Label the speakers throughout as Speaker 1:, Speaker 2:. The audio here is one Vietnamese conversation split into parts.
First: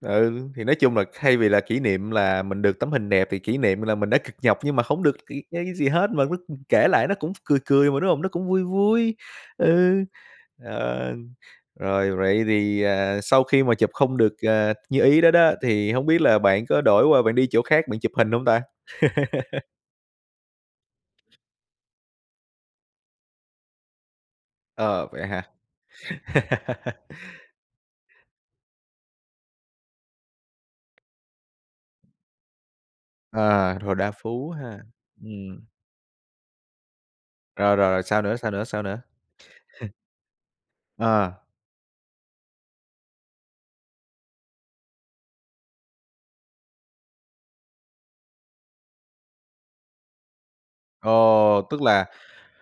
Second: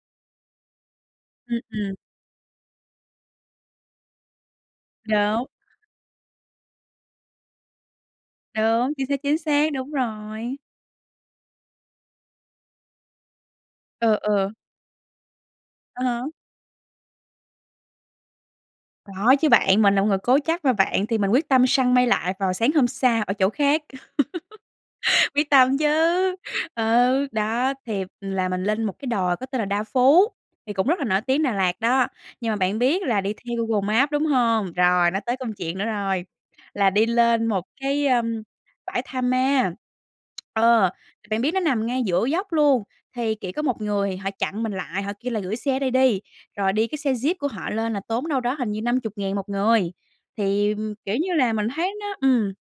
Speaker 1: Ừ, thì nói chung là thay vì
Speaker 2: Ừm,
Speaker 1: là kỷ
Speaker 2: ừm.
Speaker 1: niệm là mình được tấm hình đẹp thì kỷ niệm m là mình đã cực nhọc nhưng mà hổng được c cái
Speaker 2: Đúng.
Speaker 1: cái gì hết, mà lúc mình kể lại nó cũng cười cười mà, đúng hông? Nó cũng vui
Speaker 2: Đúng, chính xác,
Speaker 1: vui,
Speaker 2: chính xác, đúng
Speaker 1: ừ,
Speaker 2: rồi.
Speaker 1: ờ. Rồi vậy thì, à, sau khi mà chụp
Speaker 2: Ừ,
Speaker 1: không được,
Speaker 2: ừ.
Speaker 1: à, như ý đó đó, thì
Speaker 2: Ờ
Speaker 1: hông biết
Speaker 2: ha.
Speaker 1: là bạn có đổi qua bạn đi chỗ khác bạn chụp hình hông ta?
Speaker 2: Có chứ bạn. Mình là một người cố chấp mà bạn, thì mình quyết tâm săn mây lại vào sáng hôm sau ở chỗ khác.
Speaker 1: Ờ, vậy hả?
Speaker 2: Quyết tâm chứ, ừ, đó, thì là mình lên một cái đồi có tên là Đa Phú, thì cũng rất là nổi tiếng Đà Lạt đó, nhưng mà bạn biết là đi theo
Speaker 1: À,
Speaker 2: Google
Speaker 1: đồi Đa
Speaker 2: Maps, đúng
Speaker 1: Phú
Speaker 2: hông?
Speaker 1: ha,
Speaker 2: Rồi nó tới công
Speaker 1: ừm.
Speaker 2: chuyện nữa rồi, là đi lên một
Speaker 1: Rồi, rồi,
Speaker 2: cái, ơ,
Speaker 1: sao nữa, sao nữa, sao nữa?
Speaker 2: bãi tha ma. Ờ,
Speaker 1: Ờ.
Speaker 2: bạn biết nó nằm ngay giữa dốc luôn, thì chỉ có một người họ chặn mình lại, họ kêu là gửi xe ở đây đi, rồi đi cái xe Jeep của họ lên là tốn đâu đó hình như 50.000 1 người, thì, kiểu, như là
Speaker 1: Ồ,
Speaker 2: mình
Speaker 1: tức
Speaker 2: thấy
Speaker 1: là,
Speaker 2: nó ừm.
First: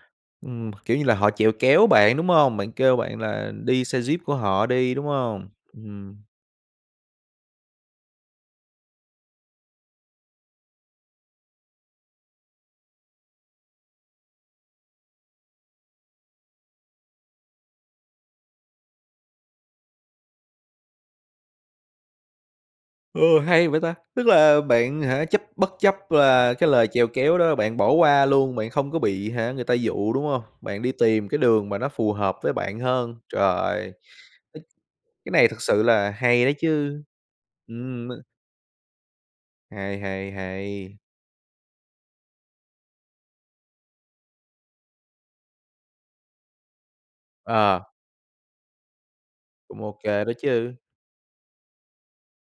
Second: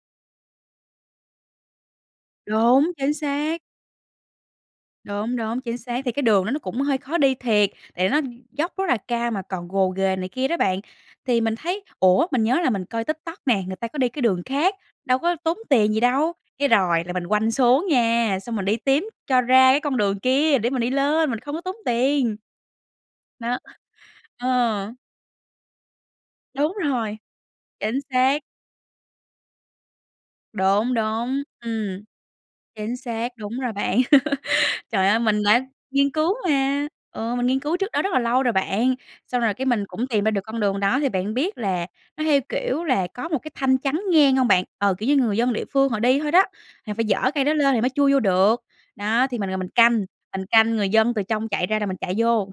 Speaker 1: ừm, kiểu như là, họ chịu kéo bạn, đúng hông? Bạn
Speaker 2: Đúng,
Speaker 1: kêu
Speaker 2: chính
Speaker 1: bạn là
Speaker 2: xác.
Speaker 1: đi xe Jeep của họ đi, đúng
Speaker 2: Đúng,
Speaker 1: hông?
Speaker 2: đúng, chính xác, thì
Speaker 1: Ừm.
Speaker 2: cái đường đó nó cũng hơi khó đi thiệt, tại nó dốc rất là cao mà còn gồ ghề này kia đó bạn, thì mình thấy: "Ủa, mình nhớ là mình coi TikTok nè, người ta có đi cái đường khác, đâu có tốn tiền gì đâu?" cái rồi là mình quanh xuống nha, xong mình đi tím cho ra cái con đường kia để mình đi lên mình không có tốn tiền.
Speaker 1: Ơ,
Speaker 2: Nó
Speaker 1: hay vậy ta, tức là
Speaker 2: Ờ.
Speaker 1: bạn, hả, chấp bất chấp và cái
Speaker 2: Đúng
Speaker 1: lời chèo
Speaker 2: rồi,
Speaker 1: kéo đó bạn bỏ
Speaker 2: chính
Speaker 1: qua
Speaker 2: xác.
Speaker 1: luôn, bạn không có bị, hả, người ta dụ, đúng hông? Bạn đi
Speaker 2: Đúng,
Speaker 1: tìm cái
Speaker 2: đúng,
Speaker 1: đường mà nó
Speaker 2: ừm,
Speaker 1: phù hợp với bạn
Speaker 2: chính
Speaker 1: hơn,
Speaker 2: xác, đúng rồi
Speaker 1: rồi.
Speaker 2: bạn.
Speaker 1: [unintelligible]
Speaker 2: Trời ơi,
Speaker 1: Cái
Speaker 2: mình
Speaker 1: này thực
Speaker 2: đã
Speaker 1: sự là
Speaker 2: nghiên cứu
Speaker 1: hay đấy
Speaker 2: mà,
Speaker 1: chứ,
Speaker 2: ừ, mình nghiên cứu trước đó
Speaker 1: ừm, m
Speaker 2: rất là lâu rồi bạn, xong rồi cái mình
Speaker 1: Hay,
Speaker 2: cũng tìm ra
Speaker 1: hay,
Speaker 2: được con đường đó
Speaker 1: hay.
Speaker 2: thì bạn biết là nó theo, kiểu, là có một cái thanh chắn ngang hông bạn? Ờ, kiểu như người dân địa phương họ đi thôi đó, thì phải dỡ cây đó lên thì
Speaker 1: Ờ.
Speaker 2: mới chui vô được, đó, thì mình ngồi mình
Speaker 1: Cũng ô
Speaker 2: canh,
Speaker 1: kê đó
Speaker 2: mình canh
Speaker 1: chứ.
Speaker 2: người dân từ trong chạy ra rồi mình chạy vô.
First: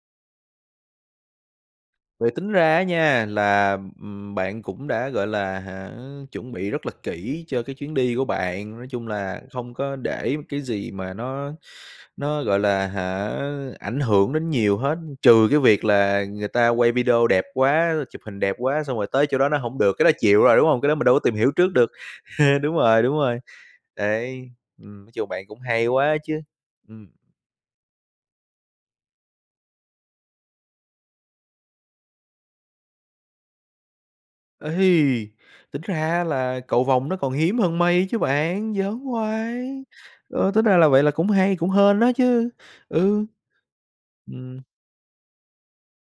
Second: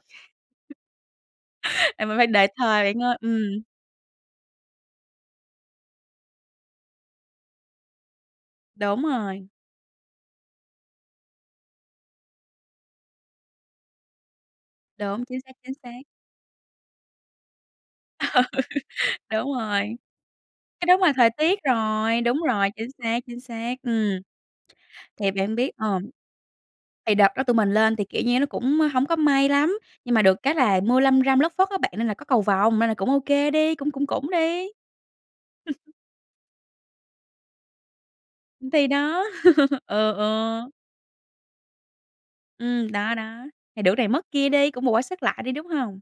Speaker 2: À, mình phải
Speaker 1: Vậy
Speaker 2: đợi
Speaker 1: tính ra
Speaker 2: thời
Speaker 1: á
Speaker 2: bạn ơi,
Speaker 1: nha
Speaker 2: ừm.
Speaker 1: là, ừm, bạn cũng đã, gọi là, hả, chuẩn bị rất là kỹ cho cái chuyến đi của bạn. Nói
Speaker 2: Đúng
Speaker 1: chung là,
Speaker 2: rồi.
Speaker 1: không có để m cái gì mà nó nó, gọi là, hả, ảnh hưởng đến nhiều hết,
Speaker 2: Đúng, chính
Speaker 1: trừ
Speaker 2: xác,
Speaker 1: cái
Speaker 2: chính
Speaker 1: việc
Speaker 2: xác.
Speaker 1: là người ta quay video đẹp quá, chụp hình đẹp quá xong rồi tới chỗ đó
Speaker 2: Đúng
Speaker 1: nó hổng
Speaker 2: rồi.
Speaker 1: được, cái đó chịu rồi, đúng hông?
Speaker 2: Cái
Speaker 1: Cái đó
Speaker 2: đó
Speaker 1: mình
Speaker 2: mà
Speaker 1: đâu có
Speaker 2: thời
Speaker 1: tìm hiểu
Speaker 2: tiết
Speaker 1: trước được,
Speaker 2: rồi, đúng rồi,
Speaker 1: đúng
Speaker 2: chính
Speaker 1: rồi, đúng
Speaker 2: xác, chính
Speaker 1: rồi,
Speaker 2: xác, ừm.
Speaker 1: đấy, ừm, nói chung
Speaker 2: Thì
Speaker 1: bạn
Speaker 2: bạn
Speaker 1: cũng
Speaker 2: biết
Speaker 1: hay
Speaker 2: ờm,
Speaker 1: quá chứ, ừm.
Speaker 2: thì đợt đó tụi mình lên thì, kiểu, như nó cũng hổng có mây lắm, nhưng mà được cái là mưa lâm râm lất phất á bạn nên là có cầu vòng nên là cũng ô kê đi, cũng cũng cũng đi.
Speaker 1: Ây, tính ra á là cầu vồng nó còn hiếm hơn mây chứ bạn,
Speaker 2: Thì
Speaker 1: giỡn
Speaker 2: đó,
Speaker 1: hoài,
Speaker 2: ừ,
Speaker 1: ơ, tính
Speaker 2: ừ.
Speaker 1: ra là vậy là cũng hay, cũng hên á chứ,
Speaker 2: Ừm, đó
Speaker 1: ừ.
Speaker 2: đó, thì được này mất kia
Speaker 1: Ừm.
Speaker 2: đi, cũng bù qua sớt lại đi, đúng hông?